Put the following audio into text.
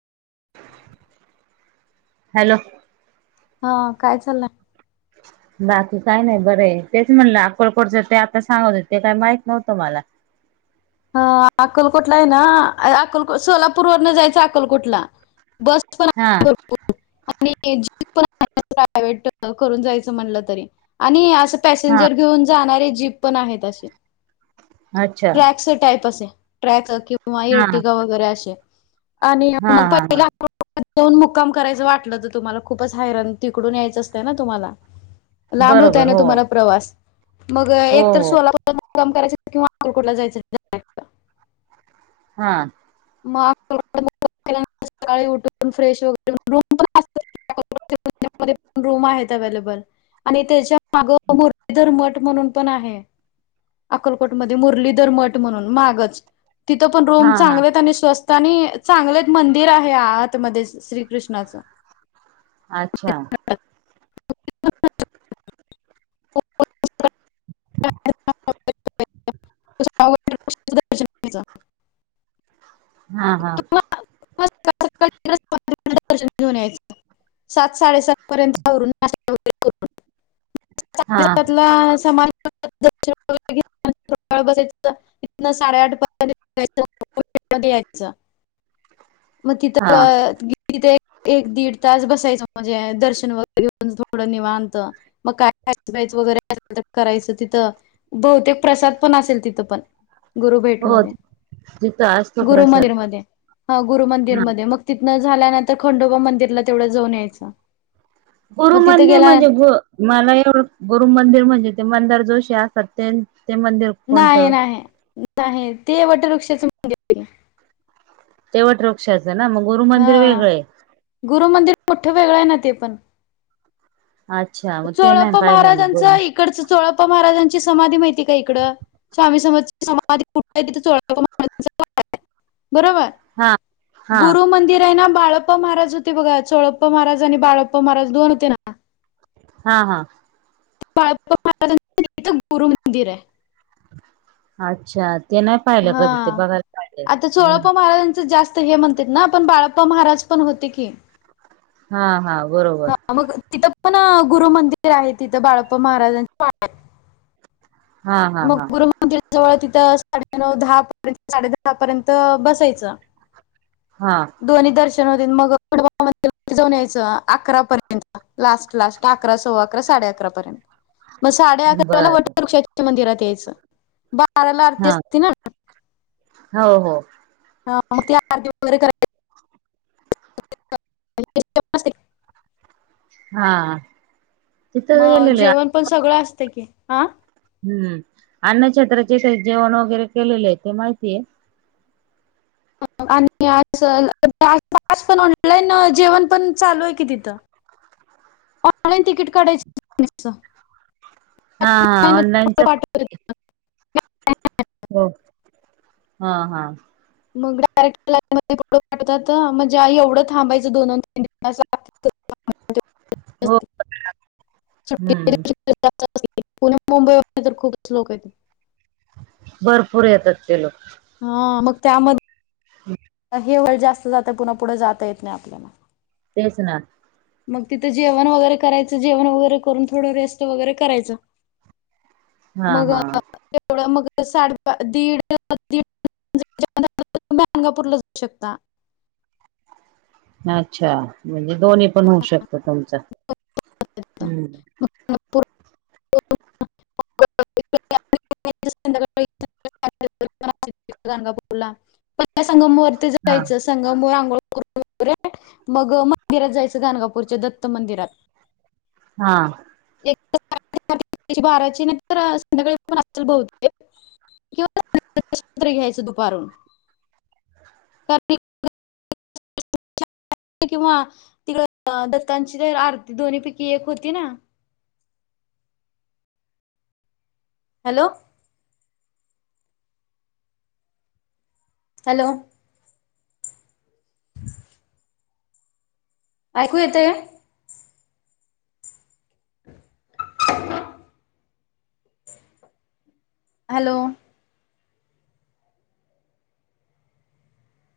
Hello. हा काय चाललंय? बाकी काही नाही बरं हाय तेच म्हणलं अक्कलकोटच ते आता सांगत ते काही माहित नव्हतं मला. ह अकलकोटला है ना अकल सोलापूर वरन जायचं अकलकोटला. बस पण हा. [unintelligible] प्रायव्हेट करून जायच म्हणलं तरी आणि अस. हा पॅसेंजर घेऊन जाणारे जीप पण आहेत असे. अच्छा. [unintelligible] ट्रॅक किंवा हा इरटीका वगैरे असे आणि हा म प हा हा दोन मुक्काम करायचं वाटलं तर तुम्हाला खूपच हैराण तिकडून यायचं असतं ना तुम्हाला. लांब होतय बरोबर ना हो तुम्हाला प्रवास मग हो एक तर हो सोलापूर [unintelligible] मुक्काम करायच किंवा अक्कलकोट जायचं. हा. [unintelligible] [unintelligible] रूम आहेत अवेलेबल. त्याच्या माग मुरलीधर मठ म्हणून पण आहे‌. अकलकोटमध्ये मुरलीधर मठ म्हणून मागच तिथं पण रूम हा हा चांगले‌ आहे आणि स्वस्त आणि चांगले एक मंदिर आहे आतमध्ये श्रीकृष्णाचं. अच्छा. [unintelligible] [unintelligible] हा हा. [unintelligible] घेऊन यायचं. सात साडेसात पर्यंतून आवरून [unintelligible] हा साडेसातला समान [unintelligible] बसायचं इथन साडेआठ [unintelligible] [unintelligible] यायचं. मग हा तिथअ [unintelligible] तिथे एक एक दीड तास बसायचं म्हणजे दर्शन वगैरे घेऊन थोडं निवांत. मग काय खायचं प्यायच वगैरे करायचं तिथं. बहुतेक प्रसाद पण असेल तिथं पण. गुरुभेट हो मध्ये तिथं असतो गुरु प्रसाद मंदिरमध्ये. हा गुरु हा मंदिरमध्ये मग तिथनं झाल्यानंतर खंडोबा मंदिरला तेवढं जाऊन यायचं‌. गुरु मंदिर म्हणजे ग मला एवढ गुरु मंदिर म्हणजे ते मंदार जोशी असतात ते ते मंदिर- नाही कोणतं नाही नाही ते वटवृक्षाच [unintelligible] ते वट वृक्षाचं ना मग गुरु मंदिर वेगळं हाय ‌. गुरुमंदिर मोठं वेगळं आहे ना तीथं. अच्छा. मग ते नाही चोळप्पा पाहिलं मी महाराजांच गुरु इकडंच, चोळप्पा महाराजांची समाधी माहिती का इकडं? स्वामी समर्थांची समाधी कुठं आहे, तिथ चोळप्पा महाराजांचा पण आहे. बरोबर? हा [unintelligible] हा गुरु मंदिर आहे ना, बाळ प्पा महाराज होते बघा. चोळप्पा महाराज आणि बाळप्पा महाराज दोन होते ना. हा हा. बाळाप्पा महाराजांच्या तिथं गुरु मंदिर आहे. [unintelligible] अच्छा. ते ना हा. आता चोळाप्पा महाराजांच जास्त आता हे म्हणतेत ना, पण बाळप्पा महाराज पण होते की. हा हा बरोबर. हां मग, तिथं पण गुरु मंदिर आहे. तिथं बाळप्पा महाराजांच्या पा हा हा मग हा गुरुमंदिरा जवळ तिथं साडेनऊ, दहा पर्यंत साडे दहा पर्यंत बसायचं. हा. दोन्ही दर्शन होते. मग [inaudible] मंदिरामध्ये जाऊन यायचं अकरा पर्यंत. लास्ट लास्ट अकरा, सव्वा अकरा, साडे अकरा पर्यंत. मग साडे अकराला बर वटवृक्षाच्या मंदिरात यायचं. बाराला आरती हा असती ना. [unintelligible] हो हो. हा मग ती आरती वगैरे करायची. करायची हा हा. मग जेवण पण सगळं असत की हा- हम्म. अन्नछत्राचे इथं जेवण वगैरे केलेले आहे, ते माहितीये. आणि आजच [inaudible] जेवण पण चालू आहे की तिथं. ऑनलाईन तिकीट काढायच [inaudible] हा. ऑनलाईन बघ. [unintelligible] हो. हा हा. मग डायरेक्टर लाईन मध्ये पाठवत्यात. म्हणजे आई एवढं थांबायचं दोन अन तीन हो हम्म [unintelligible] [unintelligible] पुणे मुंबईमधुन तर खूपच लोक येत. भरपूर येतात ते लोक- हा. मग त्यामध्ये हम्म. [unintelligible] हे वय जास्त जातंय, पुन्हा पूढ जाता येत नाही आपल्याला. तेचं ना. मग तिथं जेवण वगैरे करायचं. जेवण वगैरे करून थोडं रेस्ट वगैरे करायचं. हा मग हा तेवढं मग साडेबा दिड [inaudible] [inaudible] गाणगापूरला जाऊ शकता. अच्छा, म्हणजे दोन्ही पण होऊ शकतं तुमचं हम्म. [inaudible] [inaudible] [inaudible] संगमवरती हा जायचंस. संगमावर आंघोळ करतो रे, मग मंदिरात जायचं गाणगापूरच्या दत्त मंदिरात. [unintelligible] हा. [unintelligible] बाराची ना संध्याकाळी पण असतील बहूतेक किंवा दर्शन तरी घ्यायचं दुपारून. कधी [unintelligible] [unintelligible] किंवा तिकड दत्तांची तर आरती दोन्ही पैकी एक होती ना. हॅलो? हॅलो? ऐकू येतंय? [unintelligible] हॅलो?